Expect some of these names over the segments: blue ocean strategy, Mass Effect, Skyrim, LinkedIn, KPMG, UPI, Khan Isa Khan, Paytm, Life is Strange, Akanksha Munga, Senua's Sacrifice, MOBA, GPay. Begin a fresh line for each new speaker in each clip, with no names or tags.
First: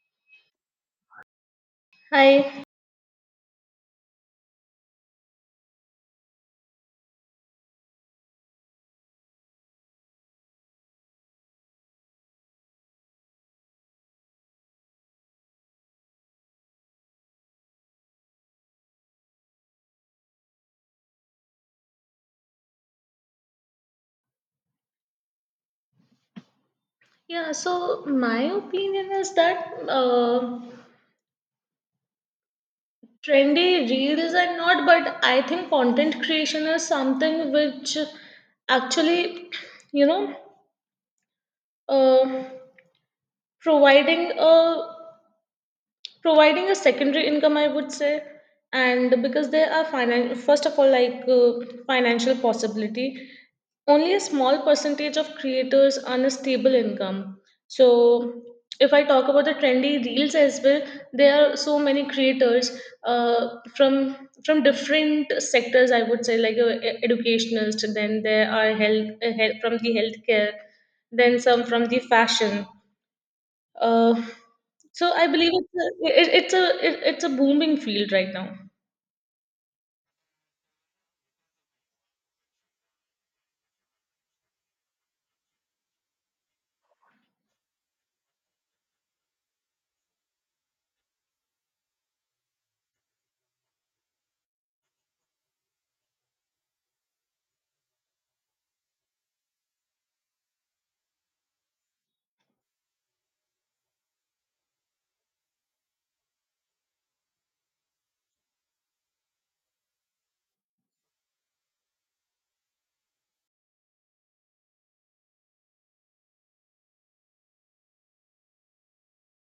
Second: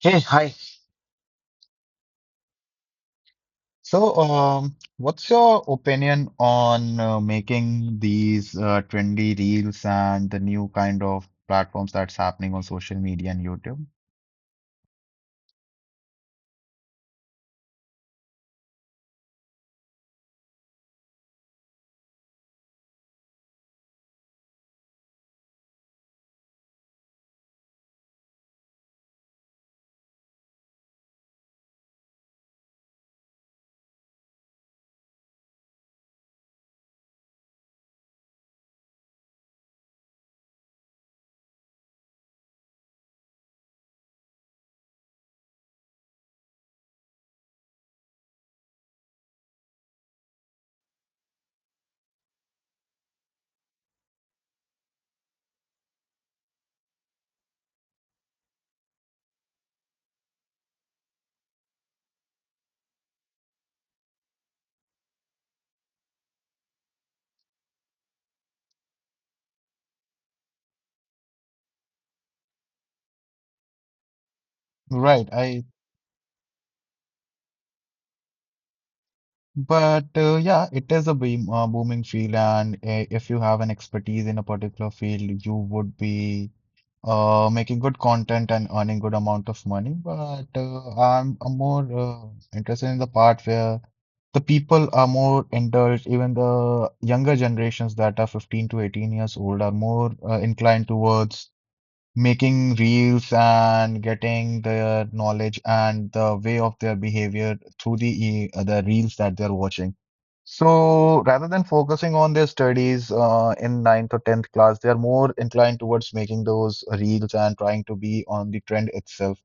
Hey, hi.
Hi.
So, what's your opinion on making these trendy reels and the new kind of platforms that's happening on social media and YouTube?
Yeah, so my opinion is that trendy reels and not, but I think content creation is something which actually, you know, uh, providing a providing a secondary income I would say. And because there are first of all like financial possibility, only a small percentage of creators earn a stable income. So if I talk about the trendy reels as well, there are so many creators, uh, from from different sectors I would say, like educationalist, then there are health from the healthcare, then some from the fashion. uh, so I
Right.
believe
I
it's a booming field right now.
But yeah, it is a booming field, and if you have an expertise in a particular field, you would be making good content and earning good amount of money. But I'm more interested in the part where the people are more indulged. Even the younger generations that are 15 to 18 years old are more inclined towards making reels and getting the knowledge and the way of their behavior through the the reels that they're watching. So rather than focusing on their studies in ninth or tenth class, they are more inclined towards making those reels and trying to be on the trend itself.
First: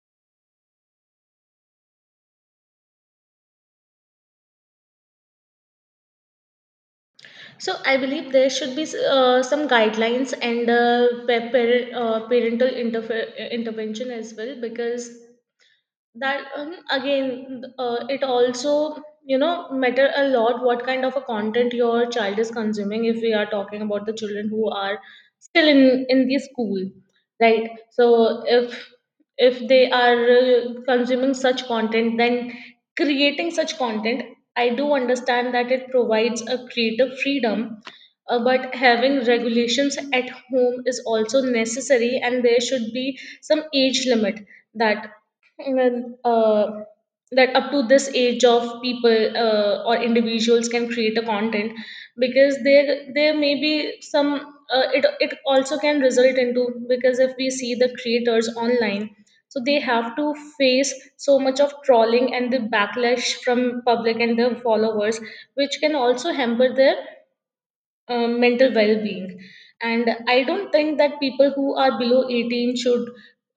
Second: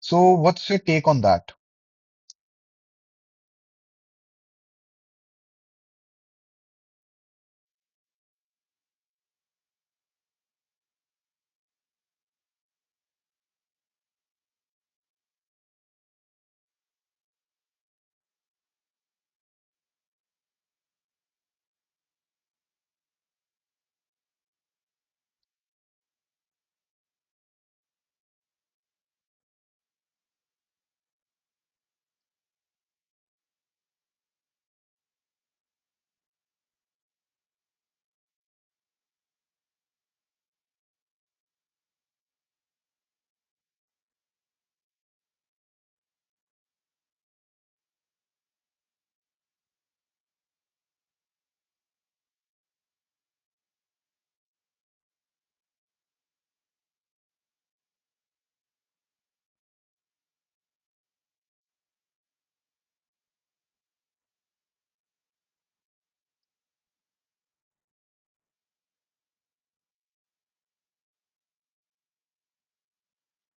So what's your take on that?
So I believe there should be some guidelines and parental intervention as well, because that, again, it also, you know, matter a lot what kind of a content your child is consuming if we are talking about the children who are still in the school. Right? So if they are consuming such content, then creating such content, I do understand that it provides a creative freedom, but having regulations at home is also necessary, and there should be some age limit that, and that up to this age of people or individuals can create a content. Because there may be some, it also can result into, because if we see the creators online, so they have to face so much of trolling and the backlash from public and their followers, which can also hamper their mental well-being. And I don't think that people who are below 18 should,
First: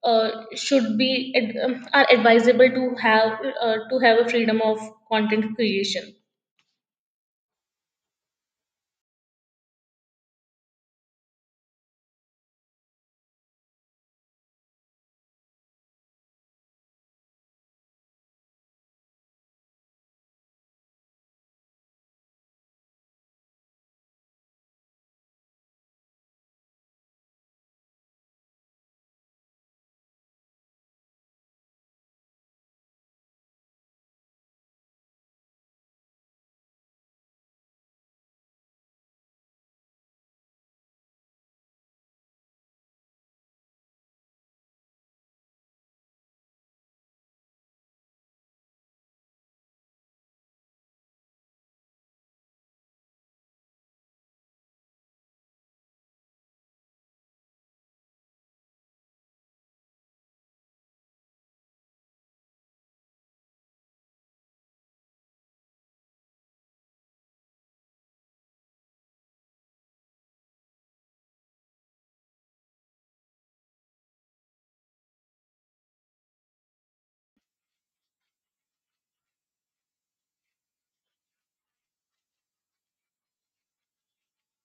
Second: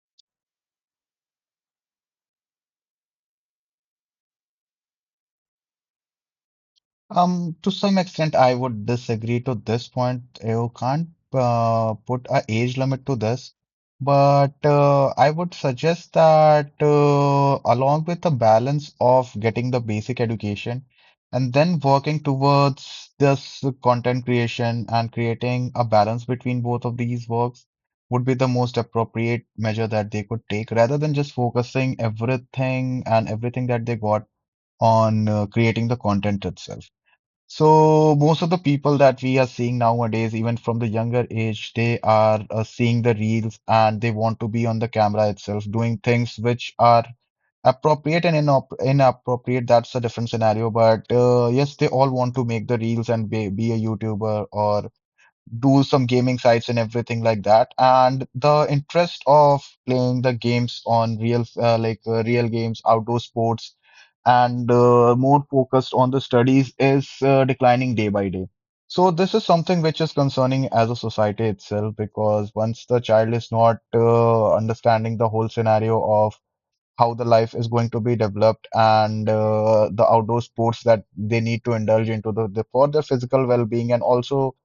uh, should be are advisable to have, to have a freedom of content creation.
To some extent, I would disagree to this point. You can't put a age limit to this, but I would suggest that along with the balance of getting the basic education and then working towards this content creation and creating a balance between both of these works would be the most appropriate measure that they could take rather than just focusing everything and everything that they got on creating the content itself. So most of the people that we are seeing nowadays, even from the younger age, they are seeing the reels and they want to be on the camera itself, doing things which are appropriate and inop inappropriate. That's a different scenario. But yes, they all want to make the reels and be a YouTuber or do some gaming sites and everything like that. And the interest of playing the games on real games, outdoor sports, and more focused on the studies is declining day by day. So this is something which is concerning as a society itself because once the child is not understanding the whole scenario of how the life is going to be developed and the outdoor sports that they need to indulge into the for their physical well-being, and also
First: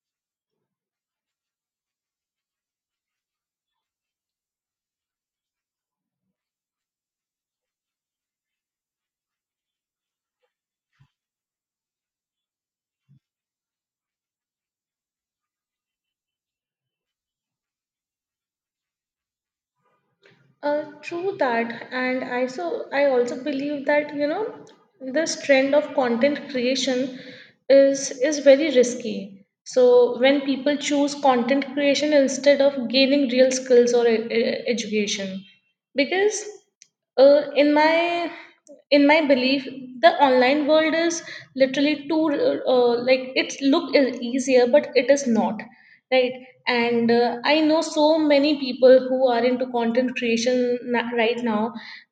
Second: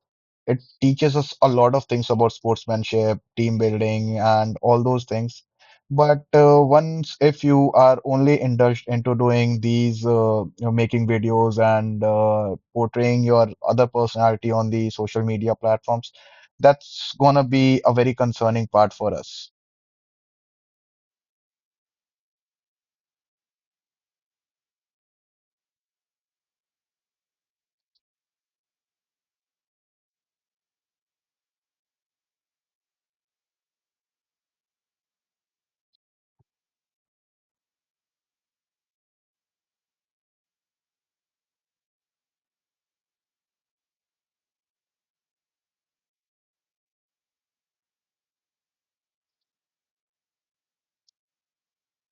it teaches us a lot of things about sportsmanship, team building, and all those things. But once if you are only indulged into doing these, making videos and portraying your other personality on the social media platforms, that's gonna be a very concerning part for us.
True that. And I, so I also believe that, you know, this trend of content creation is very risky. So when people choose content creation instead of gaining real skills or education, because, in my, in my belief, the online world is literally too, like its look is easier but it is not. Right? And I know so many people who are into content creation right now,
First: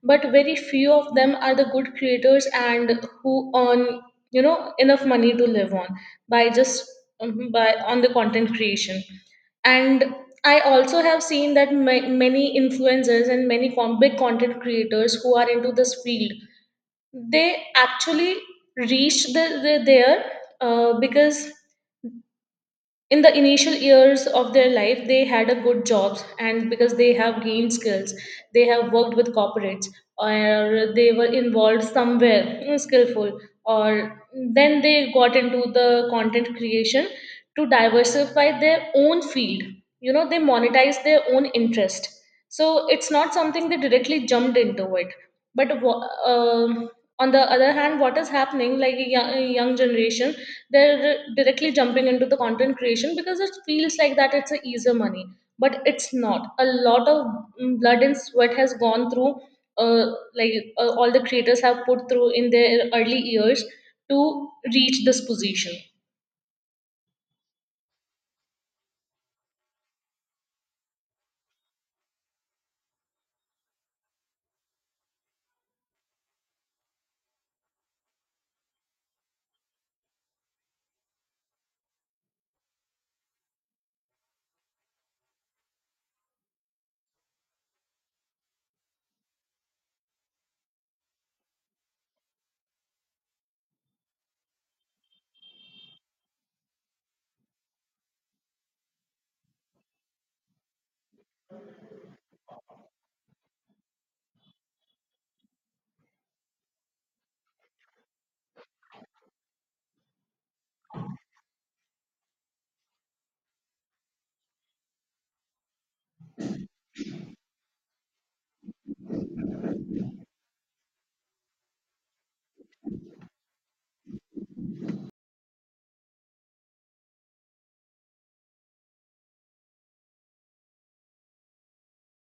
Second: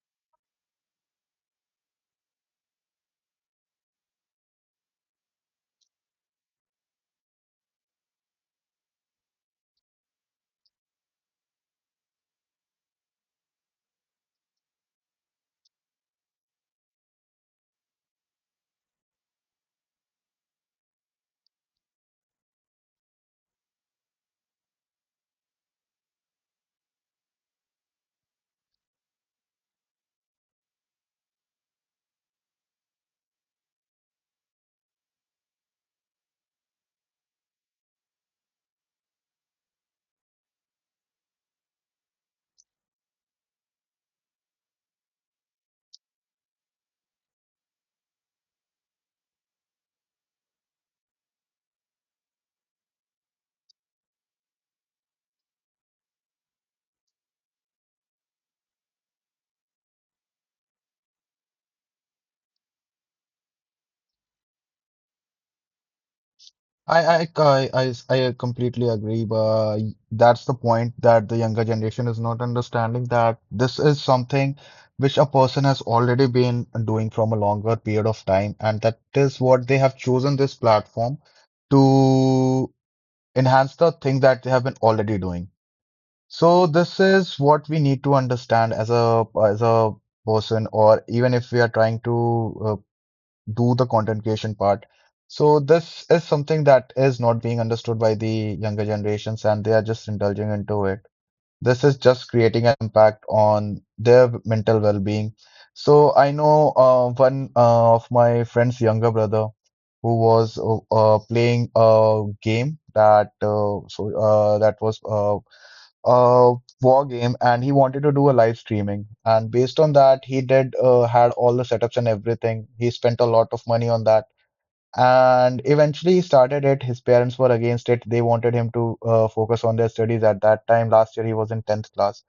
but very few of them are the good creators and who earn, you know, enough money to live on by just, by on the content creation. And I also have seen that many influencers and many big content creators who are into this field, they actually reach there, because in the initial years of their life they had a good jobs, and because they have gained skills, they have worked with corporates, or they were involved somewhere skillful, or then they got into the content creation to diversify their own field. You know, they monetize their own interest. So it's not something they directly jumped into it. But on the other hand, what is happening, like a young generation, they're directly jumping into the content creation because it feels like that it's a easier money. But it's not, a lot of, blood and sweat has gone through, uh, like all the creators have put through in their early years to reach this position.
I I I I I completely agree, but that's the point that the younger generation is not understanding that this is something which a person has already been doing from a longer period of time, and that is what they have chosen this platform to enhance the thing that they have been already doing. So this is what we need to understand as a person, or even if we are trying to do the content creation part. So this is something that is not being understood by the younger generations and they are just indulging into it. This is just creating an impact on their mental well-being. So I know one of my friend's younger brother who was playing a game that so that was uh war game, and he wanted to do a live streaming, and based on that he did had all the setups and everything. He spent a lot of money on that, and eventually he started it. His parents were against it. They wanted him to focus on their studies. At that time, last year, he was in 10th class,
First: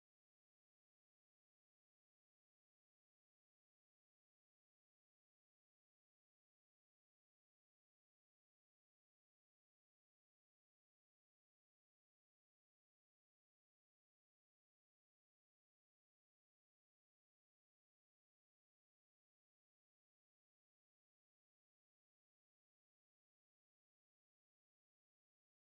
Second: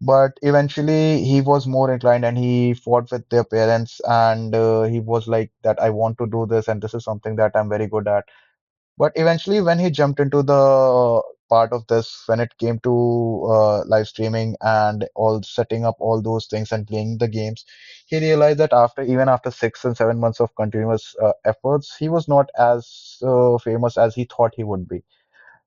but eventually he was more inclined and he fought with their parents, and he was like that I want to do this and this is something that I'm very good at. But eventually, when he jumped into the part of this, when it came to live streaming and all setting up all those things and playing the games, he realized that after even after 6 and 7 months of continuous efforts, he was not as famous as he thought he would be.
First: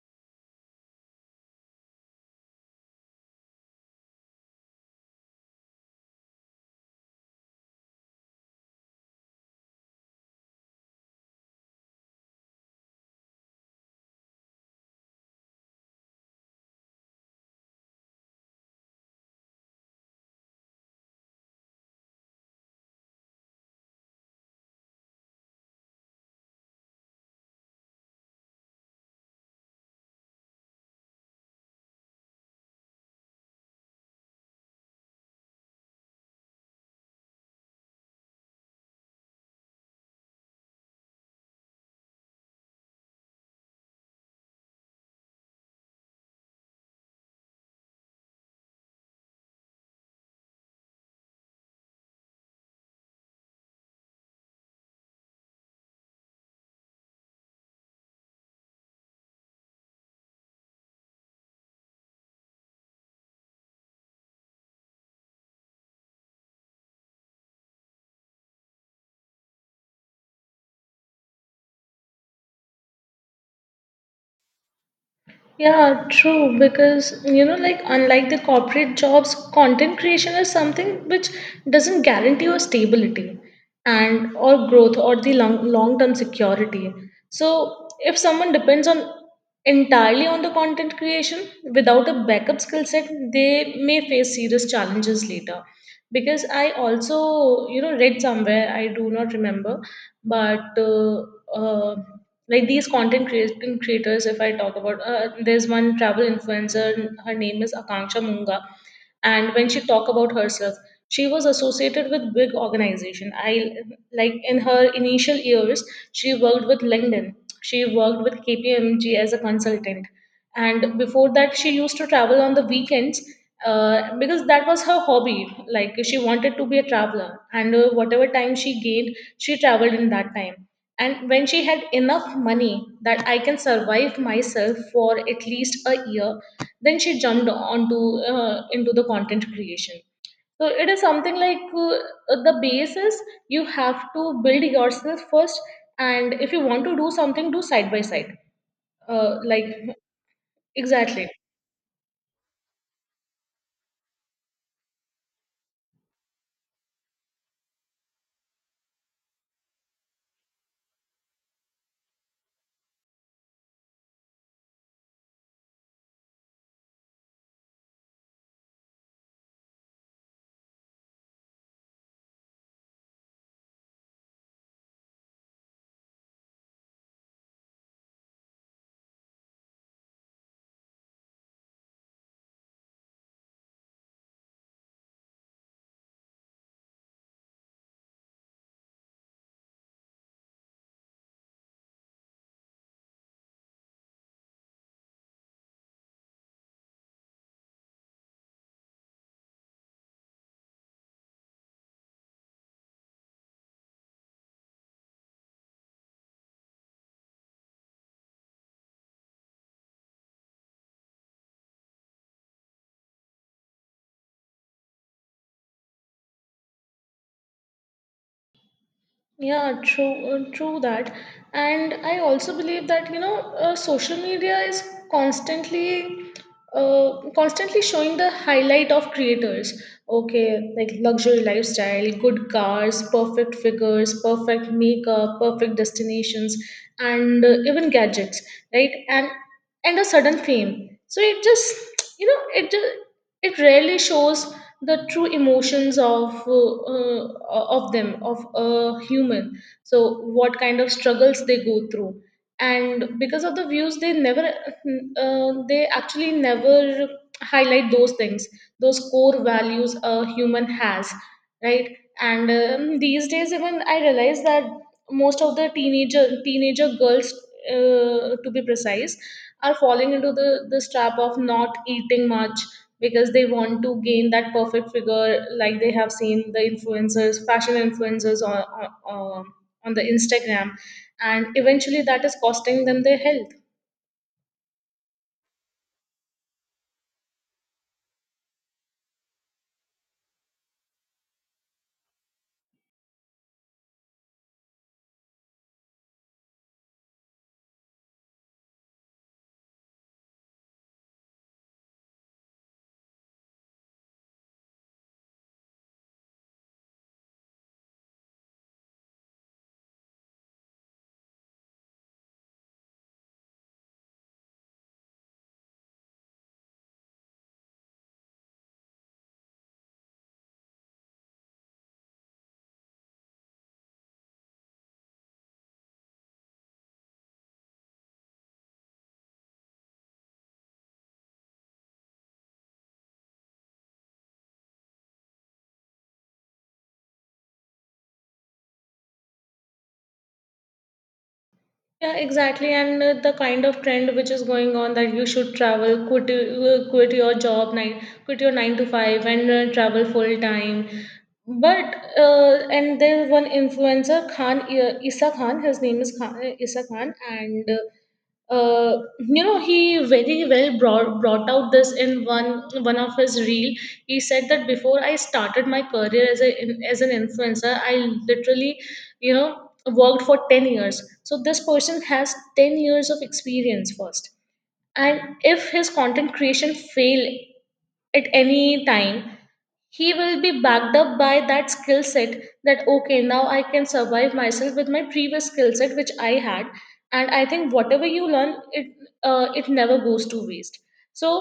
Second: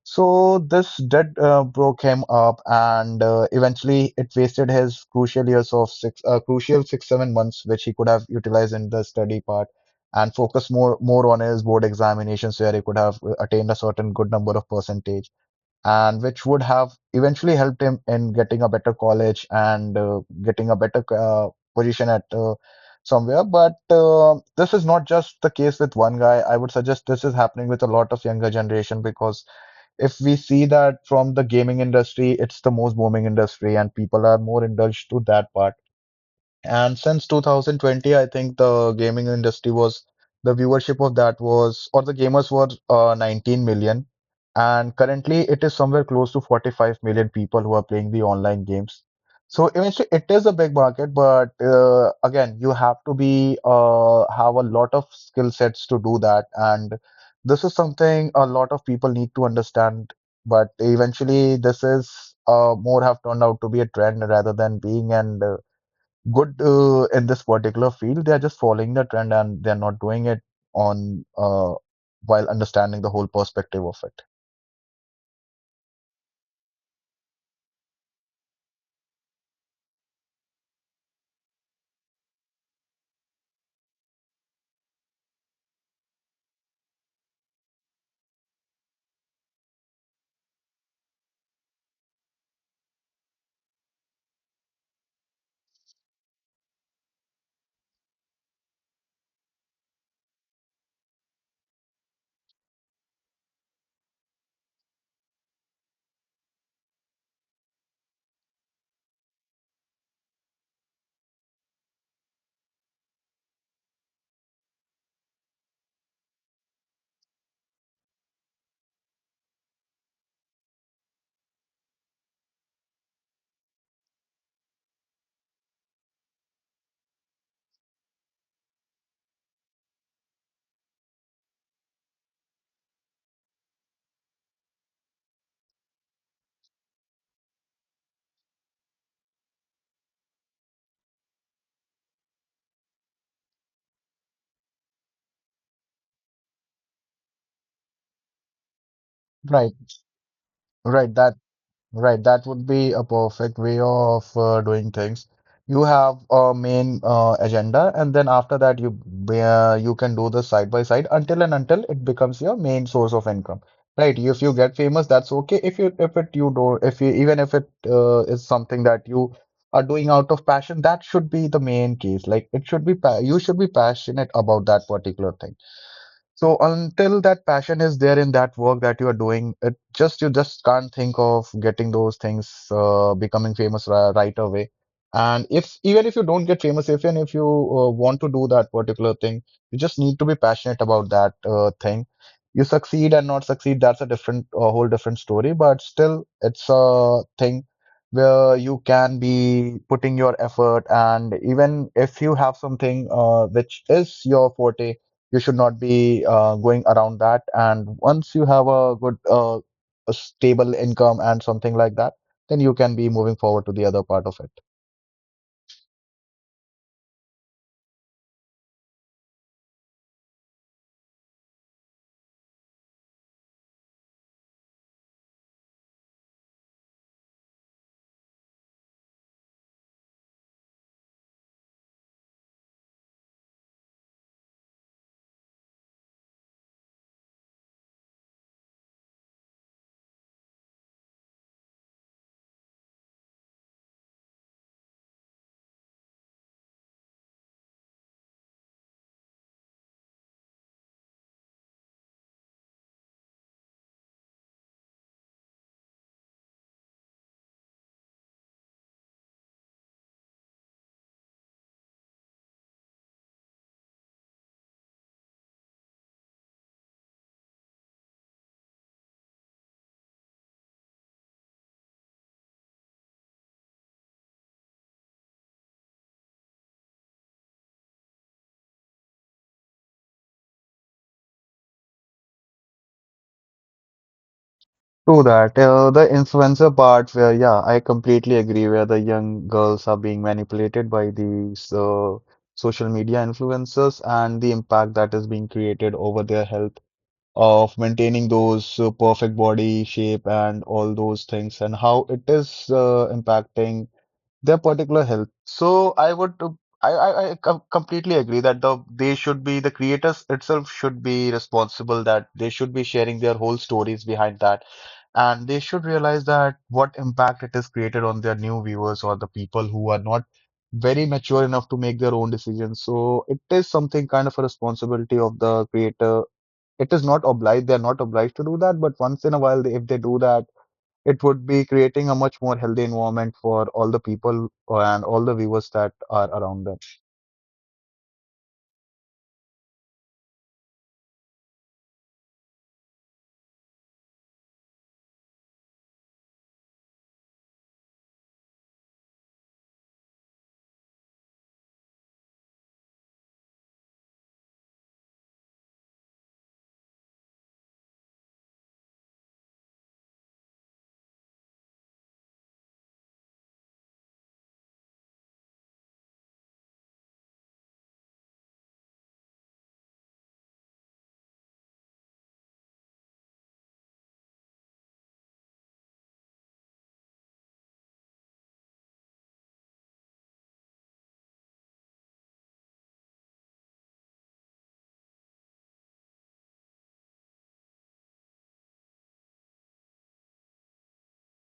So this did broke him up, and eventually it wasted his crucial years of 6 7 months, which he could have utilized in the study part and focus more on his board examinations, where he could have attained a certain good number of percentage, and which would have eventually helped him in getting a better college and getting a better position at somewhere. But this is not just the case with one guy. I would suggest this is happening with a lot of younger generation because if we see that from the gaming industry, it's the most booming industry, and people are more indulged to that part. And since 2020, I think the viewership of that was, or the gamers were, 19 million, and currently it is somewhere close to 45 million people who are playing the online games. So eventually, it is a big market, but again, you have to be have a lot of skill sets to do that, and this is something a lot of people need to understand. But eventually, this is more have turned out to be a trend rather than being and good in this particular field. They are just following the trend and they are not doing it on while understanding the whole perspective of it.
Yeah, true. Because, you know, like unlike the corporate jobs, content creation is something which doesn't guarantee your stability and, or growth, or the long-term security. So if someone depends on entirely on the content creation without a backup skill set, they may face serious challenges later. Because I also, you know, read somewhere, I do not remember, but, uh, like these content creating creators, if I talk about, there's one travel influencer. Her name is Akanksha Munga. And when she talked about herself, she was associated with big organization. I, like in her initial years, she worked with LinkedIn, she worked with KPMG as a consultant. And before that, she used to travel on the weekends, because that was her hobby. Like she wanted to be a traveler, and whatever time she gained, she traveled in that time. And when she had enough money that I can survive myself for at least a year, then she jumped onto, into the content creation. So it is something like, the basis, you have to build yourself first. And if you want to do something, do side by side, like,
Right, right.
exactly.
That Right, that would be a perfect way of doing things. You have a main agenda, and then after that, you can do this side by side until and until it becomes your main source of income. Right? If you get famous, that's okay. If you if it you do if you even if it is something that you are doing out of passion, that should be the main case. Like, it should be pa you should be passionate about that particular thing. So until that passion is there in that work that you are doing, it just you just can't think of getting those things becoming famous right away. And if even if you don't get famous, if and if you want to do that particular thing, you just need to be passionate about that thing. You succeed and not succeed, that's a whole different story. But still, it's a thing where you can be putting your effort, and even if you have something which is your forte, you should not be going around that, and once you have a good a stable income and something like that, then you can be moving forward to the other part of it.
Yeah, true, true that. And I also believe that, you know, social media is constantly, constantly showing the highlight of creators. Okay, like luxury lifestyle, good cars, perfect figures, perfect makeup, perfect destinations, and even gadgets, right? And a sudden fame. So it just, you know, it just, it rarely shows the true emotions of, of them, of a human. So what kind of struggles they go through, and because of the views they never, they actually never highlight those things, those core values a human has. Right? And these days even I realize that most of the teenager girls, to be precise, are falling into the this trap of not eating much because they want to gain that perfect figure, like they have seen the influencers, fashion influencers on, on, um, on the Instagram. And eventually that is costing them their health.
True that. The influencer part, where yeah, I completely agree. Where the young girls are being manipulated by these social media influencers and the impact that is being created over their health of maintaining those perfect body shape and all those things, and how it is impacting their particular health. So I would, I completely agree that they should be, the creators itself should be responsible, that they should be sharing their whole stories behind that, and they should realize that what impact it has created on their new viewers or the people who are not very mature enough to make their own decisions. So it is something kind of a responsibility of the creator. It is not obliged; they are not obliged to do that, but once in a while, if they do that, it would be creating a much more healthy environment for all the people and all the viewers that are around them.
Yeah, exactly. And the kind of trend which is going on, that you should travel, quit your job, nine quit your 9 to 5 and travel full time. But, and there's one influencer Khan, Isa Khan. His name is Khan, Isa Khan. And, you know, he very well brought out this in one of his reel. He said that before I started my career as a, as an influencer, I literally, you know, worked for 10 years. So this person has 10 years of experience first. And if his content creation fail at any time, he will be backed up by that skill set, that okay, now I can survive myself with my previous skill set which I had. And I think whatever you learn it, it never goes to waste. So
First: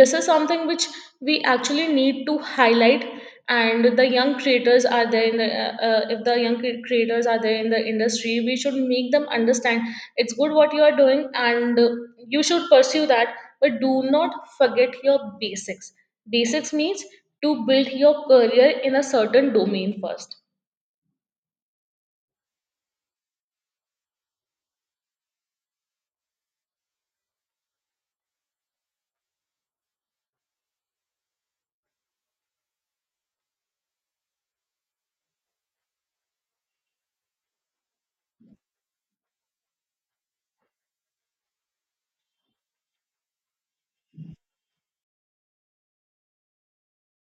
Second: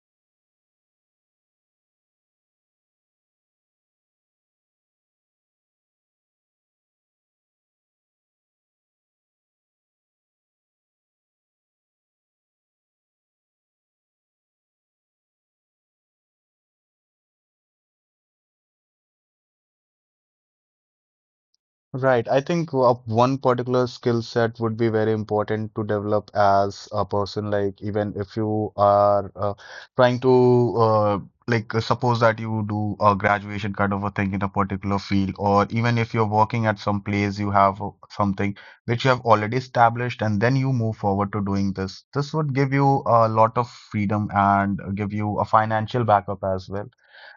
this is something which we actually need to highlight. And the young creators are there in the, if the young creators are there in the industry, we should make them understand, it's good what you are doing, and you should pursue that, but do not forget your basics. Basics means to build your career in a certain domain first.
Right. I think one particular skill set would be very important to develop as a person. Like, even if you are trying to, uh, suppose that you do a graduation kind of a thing in a particular field, or even if you're working at some place, you have something which you have already established, and then you move forward to doing this. This would give you a lot of freedom and give you a financial backup as well.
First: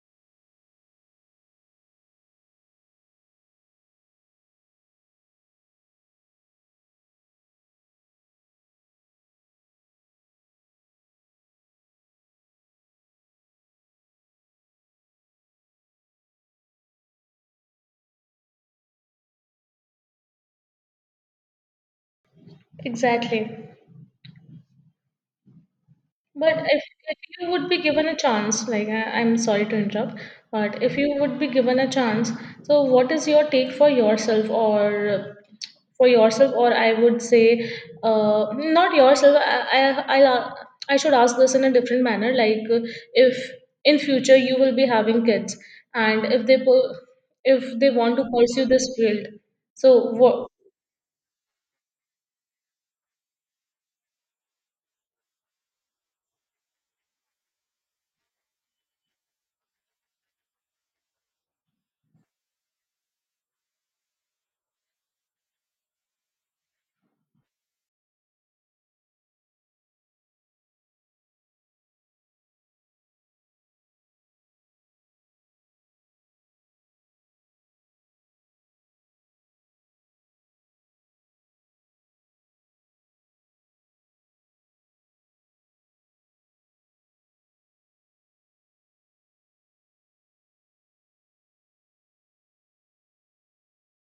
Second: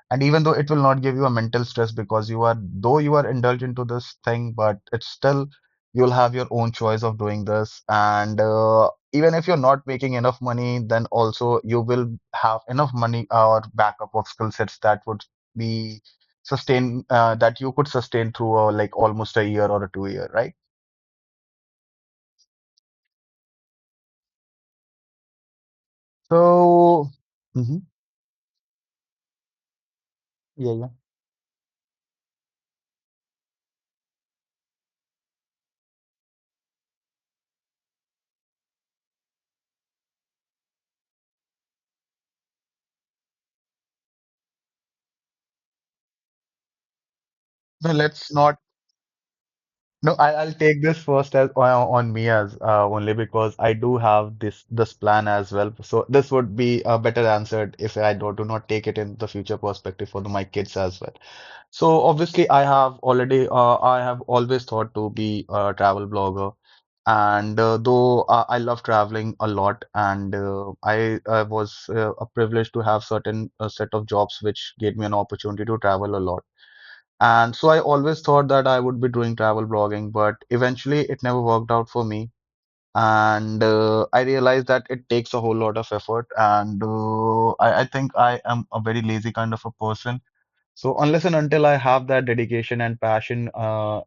And even though it will not give you a mental stress because you are, though you are indulged into this thing, but it's still you'll have your own choice of doing this. And even if you're not making enough money, then also you will have enough money or backup of skill sets that would be sustain that you could sustain through like almost a year or a two year, right?
Exactly. But
So
if you would be
mhm,
given a chance, like I, I'm sorry to interrupt,
yeah,
but
yeah.
if you would be given a chance, so what is your take for yourself, or for yourself, or I would say, not yourself. I should ask this in a different manner. Like, if in future you will be having kids, and if they if they
So
want to
let's not.
pursue this field, so
No,
what?
I'll take this first as on me as only because I do have this plan as well. So this would be better answered if I do not take it in the future perspective for my kids as well. So obviously, I have already I have always thought to be a travel blogger. And though I love traveling a lot. And I was privileged to have certain set of jobs which gave me an opportunity to travel a lot. And so I always thought that I would be doing travel blogging, but eventually it never worked out for me. And I realized that it takes a whole lot of effort. And I think I am a very lazy kind of a person. So unless and until I have that dedication and passion,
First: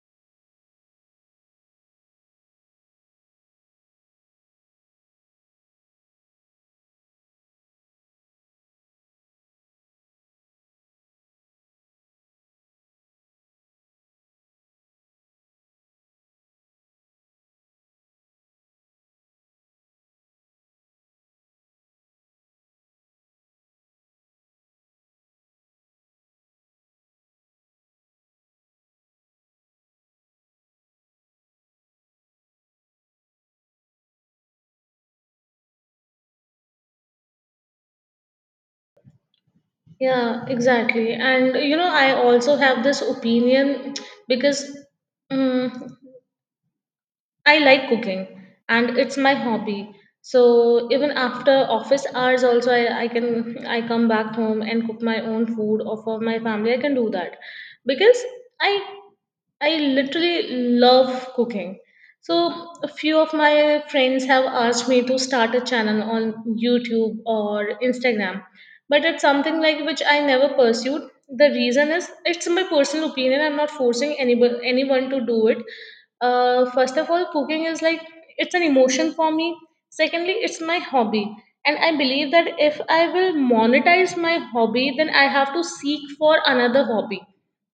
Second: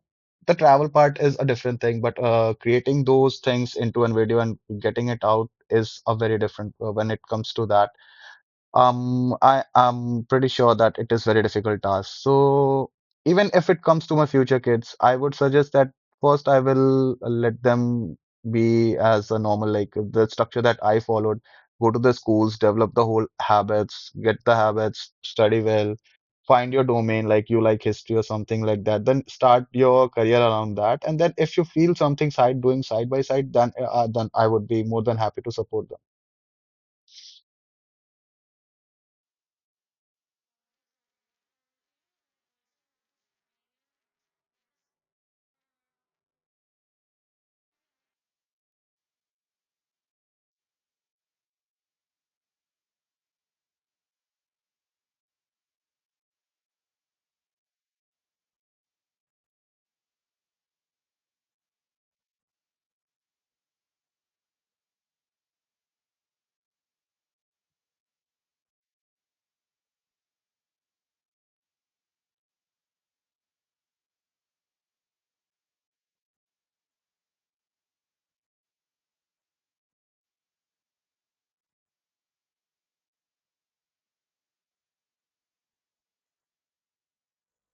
the travel part is a different thing. But creating those things into a video and getting it out is a very different when it comes to that. I am pretty sure that it is very difficult task. So even if it comes to my future kids, I would suggest that first I will let them be as a normal, like the structure that I followed. Go to the schools, develop the whole habits, get the habits, study well, find your domain, like you like history or something like that. Then start your career around that. And then if you feel something side doing side by side, then I would be more than happy to support them.
Yeah, exactly. And you know, I also have this opinion because, um, I like cooking and it's my hobby. So even after office hours also, I can, I come back home and cook my own food or for my family. I can do that. Because I I literally love cooking. So, a few of my friends have asked me to start a channel on YouTube or Instagram, but it's something like which I never pursued. The reason is it's my personal opinion. I'm not forcing anybody anyone to do it. First of all, cooking is like, it's an emotion for me. Secondly, it's my hobby. And I believe that if I will monetize my hobby, then I have to seek for another hobby.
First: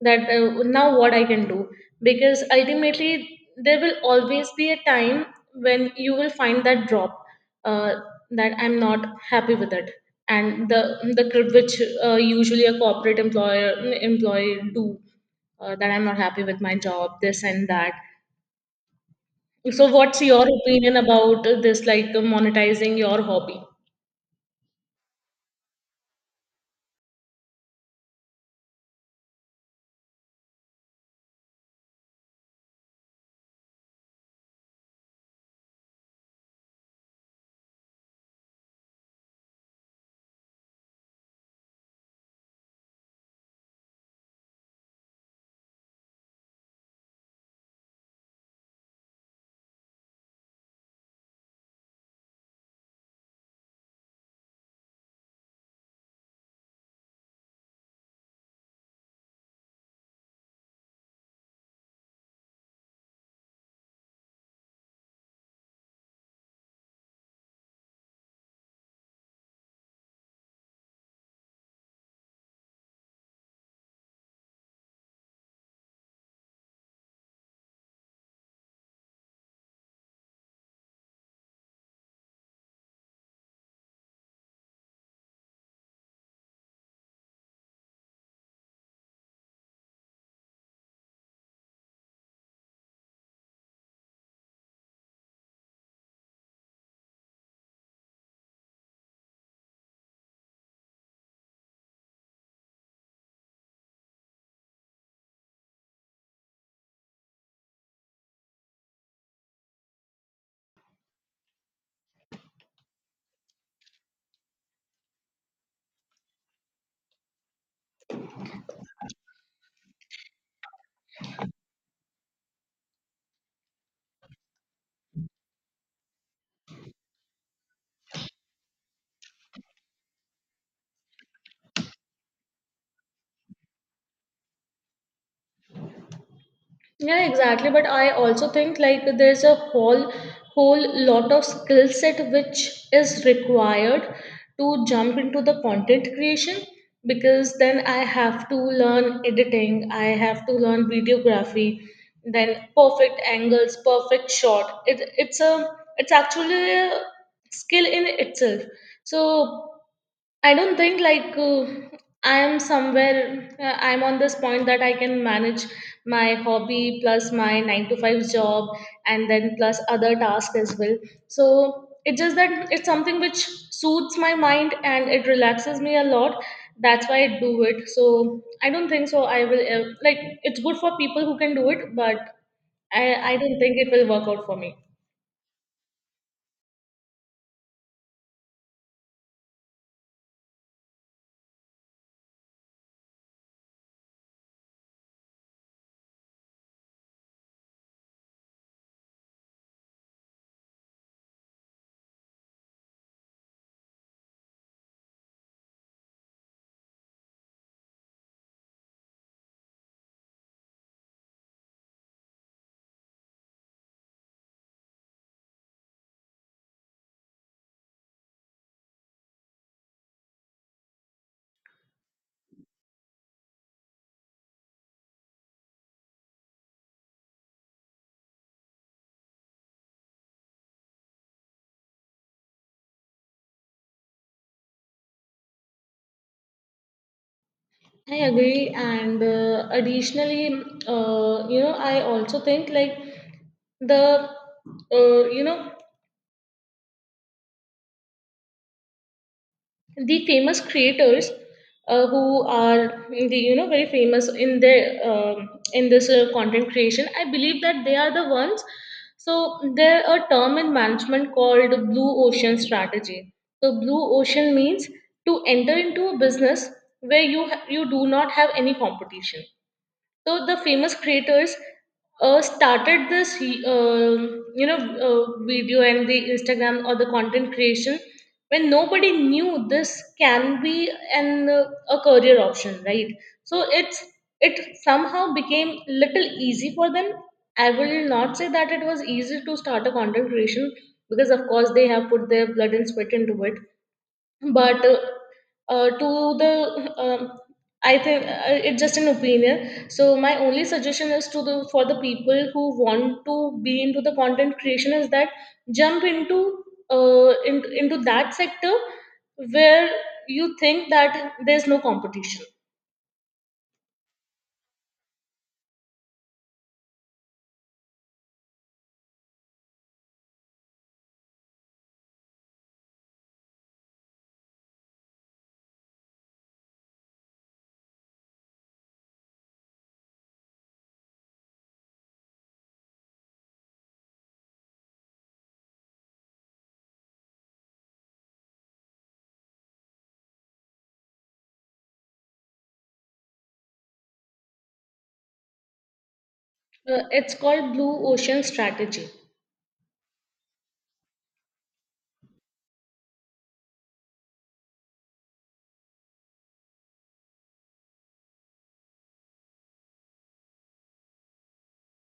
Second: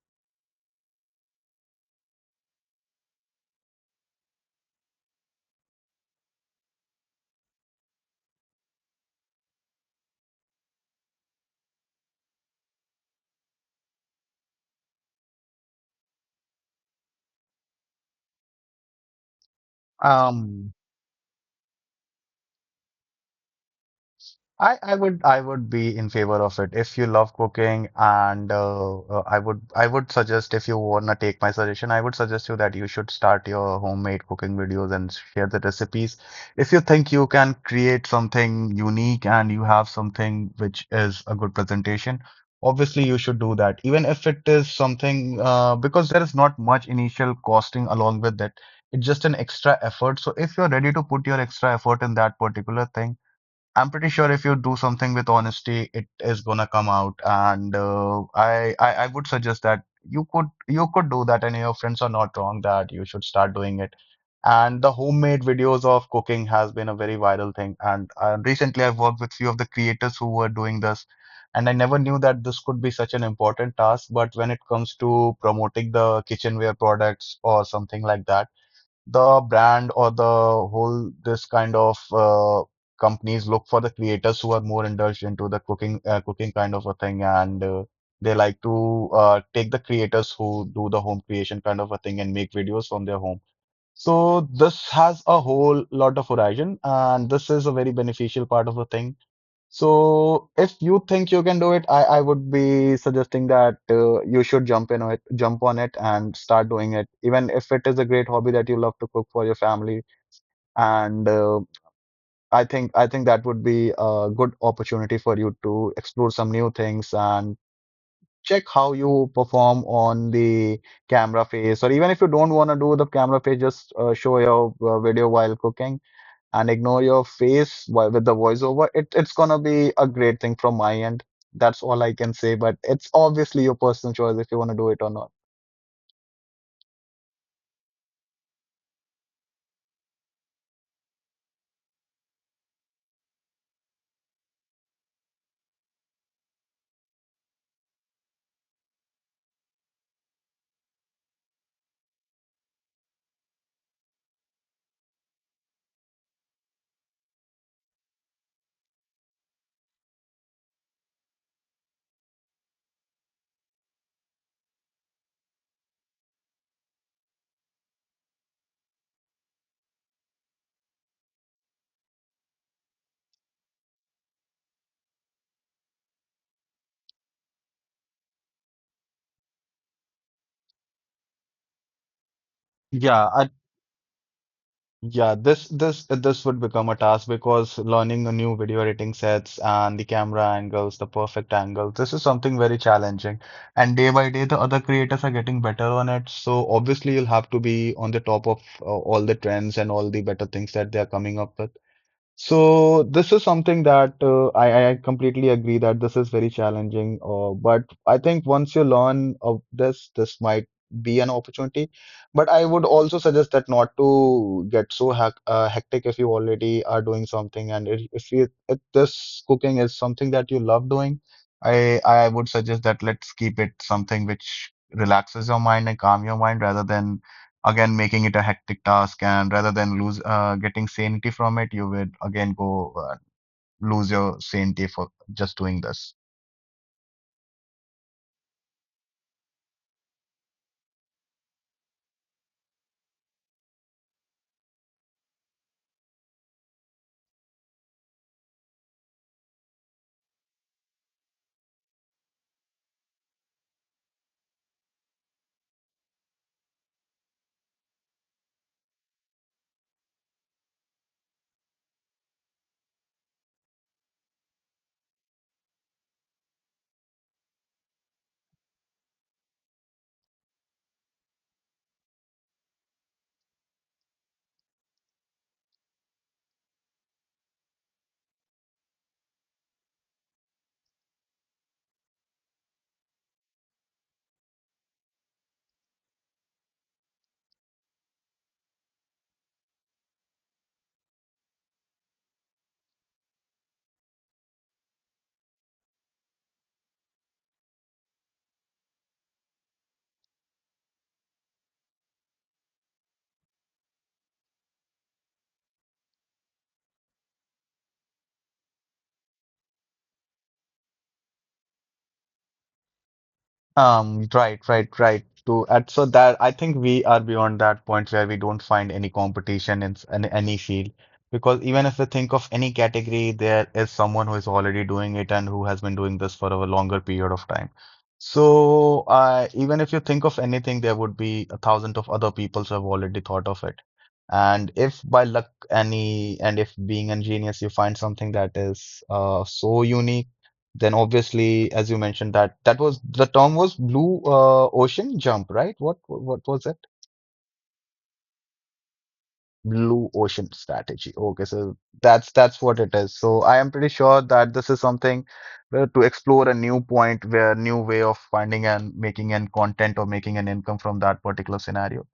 That, now what I can do. Because ultimately, there will always be a time when you will find that drop, uh, that I'm not happy with it. And the grid which, usually a corporate employer employee do, that I'm not happy with my job, this and that. So, what's your
Um,
opinion about this, like monetizing your hobby?
I would be in favor of it if you love cooking. And I would suggest, if you wanna take my suggestion, I would suggest you that you should start your homemade cooking videos and share the recipes if you think you can create something unique and you have something which is a good presentation. Obviously you should do that, even if it is something because there is not much initial costing along with it. It's just an extra effort. So if you're ready to put your extra effort in that particular thing, I'm pretty sure if you do something with honesty, it is gonna come out. And I would suggest that you could do that, and your friends are not wrong that you should start doing it. And the homemade videos of cooking has been a very viral thing. And recently, I've worked with few of the creators who were doing this, and I never knew that this could be such an important task. But when it comes to promoting the kitchenware products or something like that, the brand or the whole this kind of companies look for the creators who are more indulged into the cooking kind of a thing. And they like to take the creators who do the home creation kind of a thing and make videos from their home. So this has a whole lot of horizon and this is a very beneficial part of the thing. So if you think you can do it, I would be suggesting that you should jump in it, jump on it and start doing it. Even if it is a great hobby that you love to cook for your family, and I think that would be a good opportunity for you to explore some new things and check how you perform on the camera face. Or even if you don't want to do the camera face, just show your video while cooking and ignore your face with the voiceover. It, it's gonna be a great thing from my end. That's all I can say, but it's obviously your personal choice if you want to do it or not.
Yeah, exactly. But I also think like there's a whole lot of skill set which is required to jump into the content creation, because then I have to learn editing, I have to learn videography, then perfect angles, perfect shot. It's a, it's actually a skill in itself. So I don't think like, I am somewhere. I'm on this point that I can manage my hobby plus my 9-to-5 job, and then plus other tasks as well. So it's just that it's something which suits my mind and it relaxes me a lot. That's why I do it. So I don't think so. I will, like, it's good for people who can do it, but
Yeah,
I
I,
don't think it will work out for me.
yeah, this would become a task because learning a new video editing sets and the camera angles, the perfect angle, this is something very challenging. And day by day, the other creators are getting better on it. So obviously, you'll have to be on the top of all the trends and all the better things that they are coming up with. So this is something that I completely agree that this is very challenging. But I think once you learn of this, this might be an opportunity. But I would also suggest that not to get so hectic if you already are doing something. And if you, if this cooking is something that you love doing, I would suggest that let's keep it something which relaxes your mind and calm your mind, rather than again making it a hectic task, and rather than lose getting sanity from it, you would again go lose your sanity for just doing this.
I agree, and additionally, I also think like the you know the famous creators, who are the very famous in their in this content creation. I believe that they are the ones. So there a term in management called blue ocean strategy. So blue ocean means to enter into a business where you do not have any competition. So the famous creators started this, um you know, uh, video and the Instagram or the content creation, when nobody knew this can be an a career option, right? So it somehow became little easy for them. I will not say that it was easy to start a content creation because of course they have put their blood and sweat into it, but to the I think, it's just an opinion. So my only suggestion is to the for the people who want to be into the content creation is that jump into into that sector where you think that there's no competition.
Right, right, right. To and so that I think we are beyond that point where we don't find any competition in, in any field, because even if we think of any category, there is someone who is already doing it and who has been doing this for a longer period of time. So, even if you think of anything, there would be a thousand of other people who have already thought of it. And if by luck any, and if being ingenious, you find something that is so unique, then obviously, as you mentioned that, that was the term was blue ocean jump, right? What was it?
It's called blue ocean strategy.
Blue ocean strategy. Okay, so that's what it is. So I am pretty sure that this is something to explore a new point where new way of finding and making an content or making an income from that particular scenario.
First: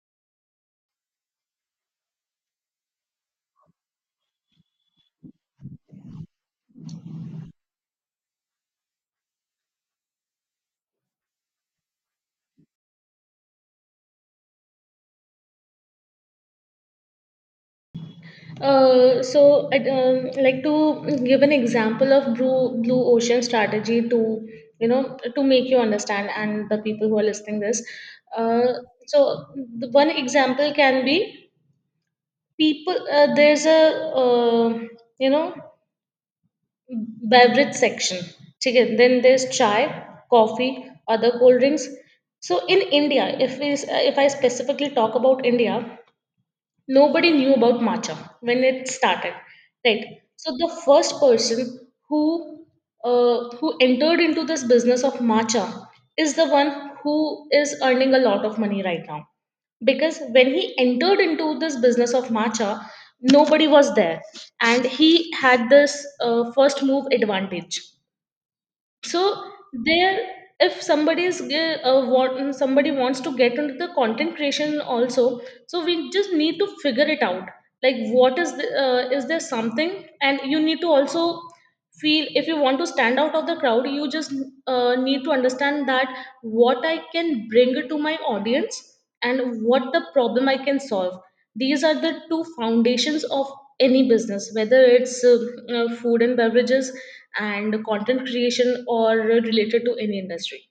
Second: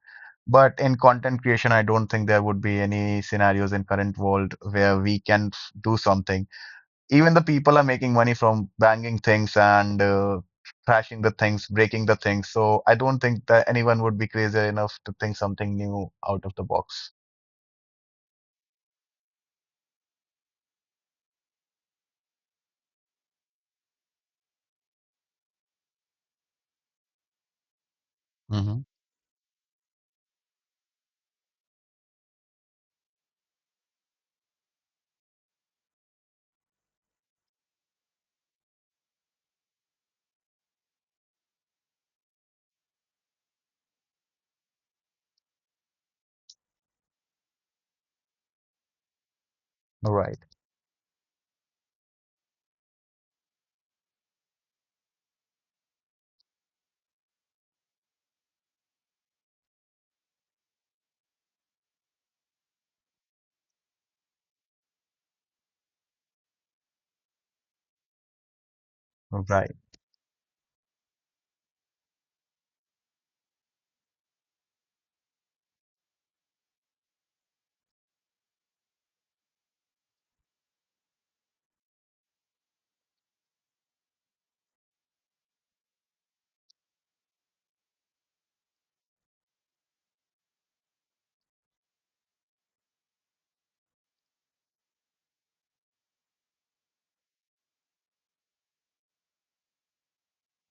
But in content creation, I don't think there would be any scenarios in current world where we can do something. Even the people are making money from banging things and trashing the things, breaking the things. So I don't think that anyone would be crazy enough to think something new out of the box.
I'd like to give an example of blue ocean strategy to to make you understand, and the people who are listening this. Uh,
Mm-hmm.
so, the one example can be people. There's a uh, you know beverage section. Okay, then there's chai, coffee, other cold drinks. So in India, if I specifically talk about India, nobody knew about matcha when it started, right?
Right.
So the first person who who entered into this business of matcha is the one who is earning a lot of money right now, because when he entered into this business of matcha, nobody was there, and he had this first move advantage. So
Right.
there, if somebody wants to get into the content creation also, so we just need to figure it out, like what is the, is there something. And you need to also feel, if you want to stand out of the crowd, you just need to understand that what I can bring to my audience and what the problem I can solve. These are the two foundations of any business, whether it's food and beverages and content creation or related to any industry.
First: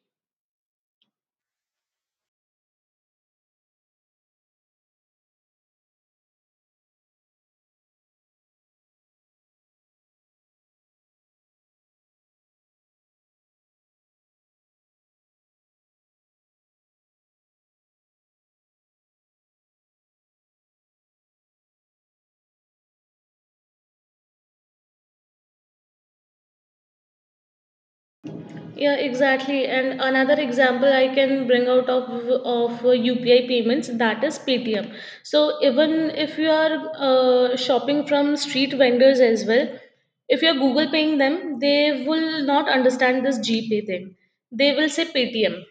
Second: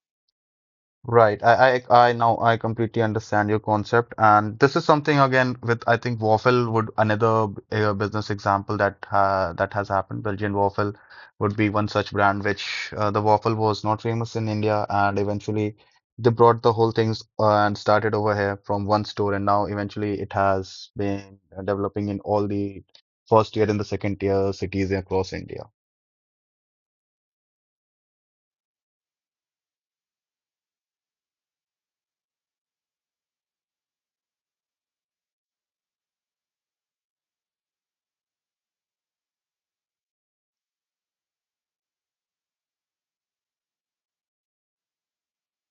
Right. I now I completely understand your concept, and this is something again with I think waffle would another business example that that has happened. Belgian waffle would be one such brand which the waffle was not famous in India, and eventually they brought the whole things and started over here from one store, and now eventually it has been developing in all the first tier and the second tier cities across India.
Yeah, exactly. And another example I can bring out of UPI payments, that is Paytm. So even if you are shopping from street vendors as well, if you're Google paying them, they will not understand this GPay thing. They will say Paytm.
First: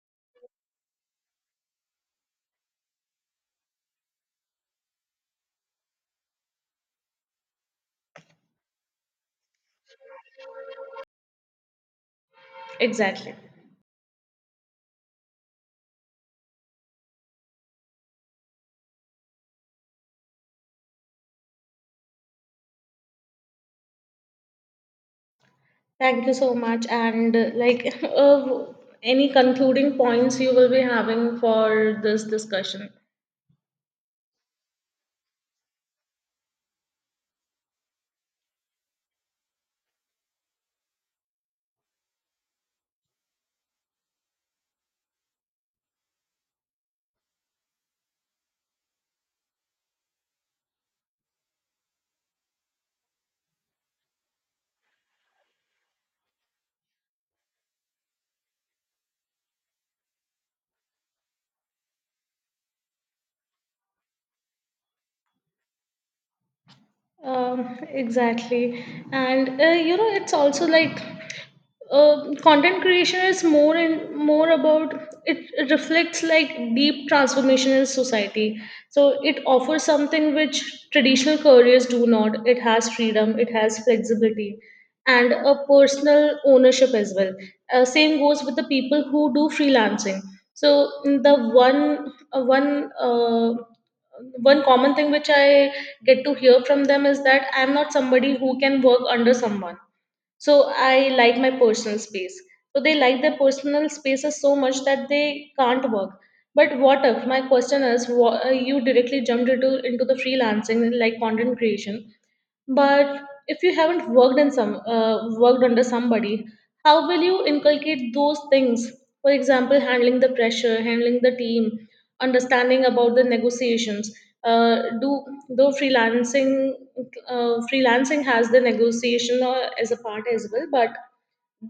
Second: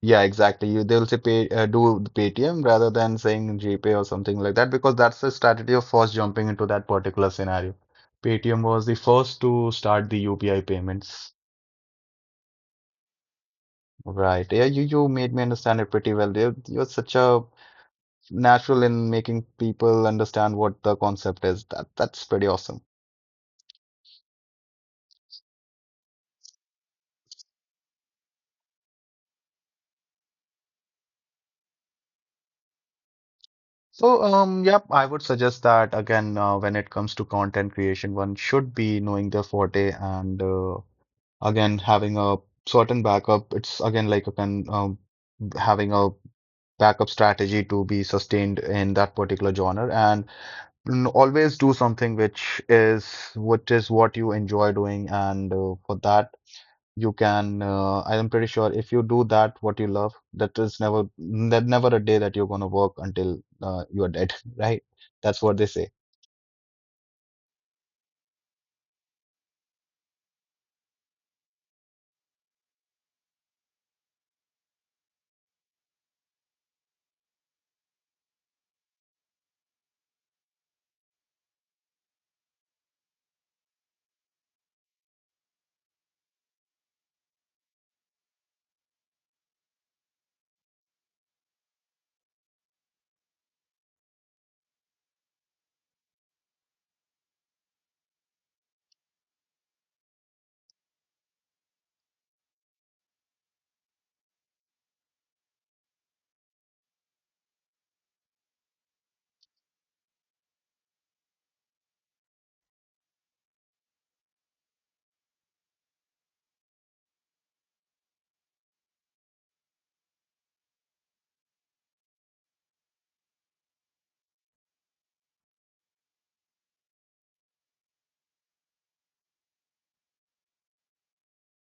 Yeah, exactly. You they'll say pay do the Paytm rather than saying GPay or something like that, because that's the strategy of first jumping into that particular scenario. Paytm was the first to start the UPI payments.
Exactly.
Right. Yeah, you made me understand it pretty well. You're such a natural in making people understand what the concept is. That that's pretty awesome.
Thank you so much. And like, any concluding points you will be having for this discussion?
So yep. I would suggest that again when it comes to content creation, one should be knowing their forte. And again, having a certain backup, it's again like you can having a backup strategy to be sustained in that particular genre. And mm, always do something which is what you enjoy doing. And for that you can I am pretty sure if you do that what you love, that is never never a day that you're gonna work until you are dead right? That's what they say.
Exactly. And it's also like content creation is more and more about it reflects like deep transformation in society. So it offers something which traditional careers do not. It has freedom, it has flexibility, and a personal ownership as well. Same goes with the people who do freelancing. So the one common thing which I get to hear from them is that I'm not somebody who can work under someone, so I like my personal space. So they like their personal spaces so much that they can't work. But what if my question is, you directly jumped into the freelancing like content creation? But if you haven't worked in some worked under somebody, how will you inculcate those things? For example, handling the pressure, handling the team, understanding about the negotiations. Do though freelancing Freelancing has the negotiation as a part as well, but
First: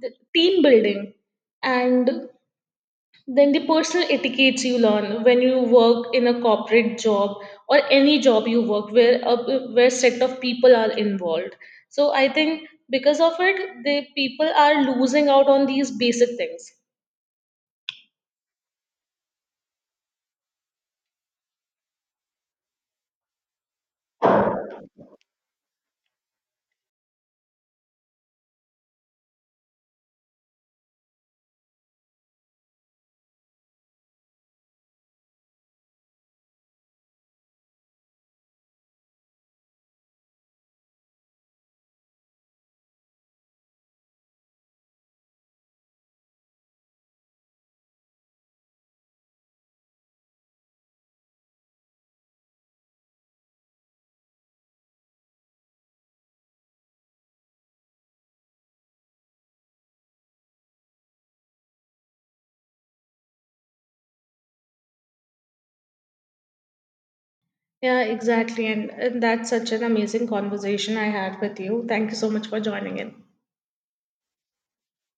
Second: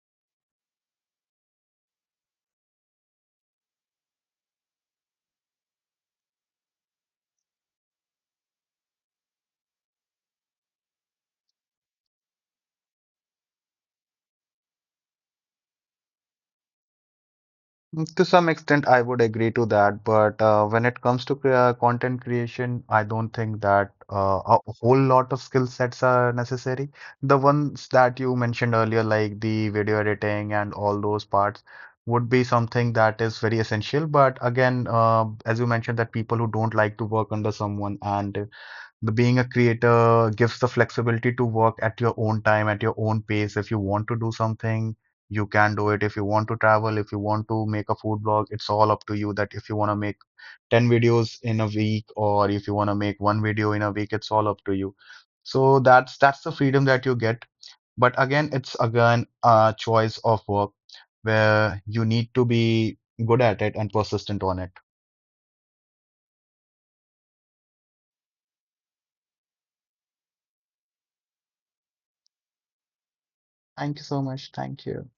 the team building and then the personal etiquettes you learn when you work in a corporate job or any job you work where a where set of people are involved. So I think because of it, the people are losing out on these basic things.
Mm. To some extent, I would agree to that, but when it comes to content creation, I don't think that a whole lot of skill sets are necessary. The ones that you mentioned earlier, like the video editing and all those parts, would be something that is very essential. But again, as you mentioned, that people who don't like to work under someone, and the being a creator gives the flexibility to work at your own time, at your own pace. If you want to do something, you can do it. If you want to travel, if you want to make a food blog, it's all up to you that if you want to make 10 videos in a week or if you want to make one video in a week, it's all up to you. So that's the freedom that you get. But again, it's again a choice of work where you need to be good at it and persistent on it.
Yeah, exactly. And that's such an amazing conversation I had with you. Thank you so much for joining in.
Thank you so much. Thank you.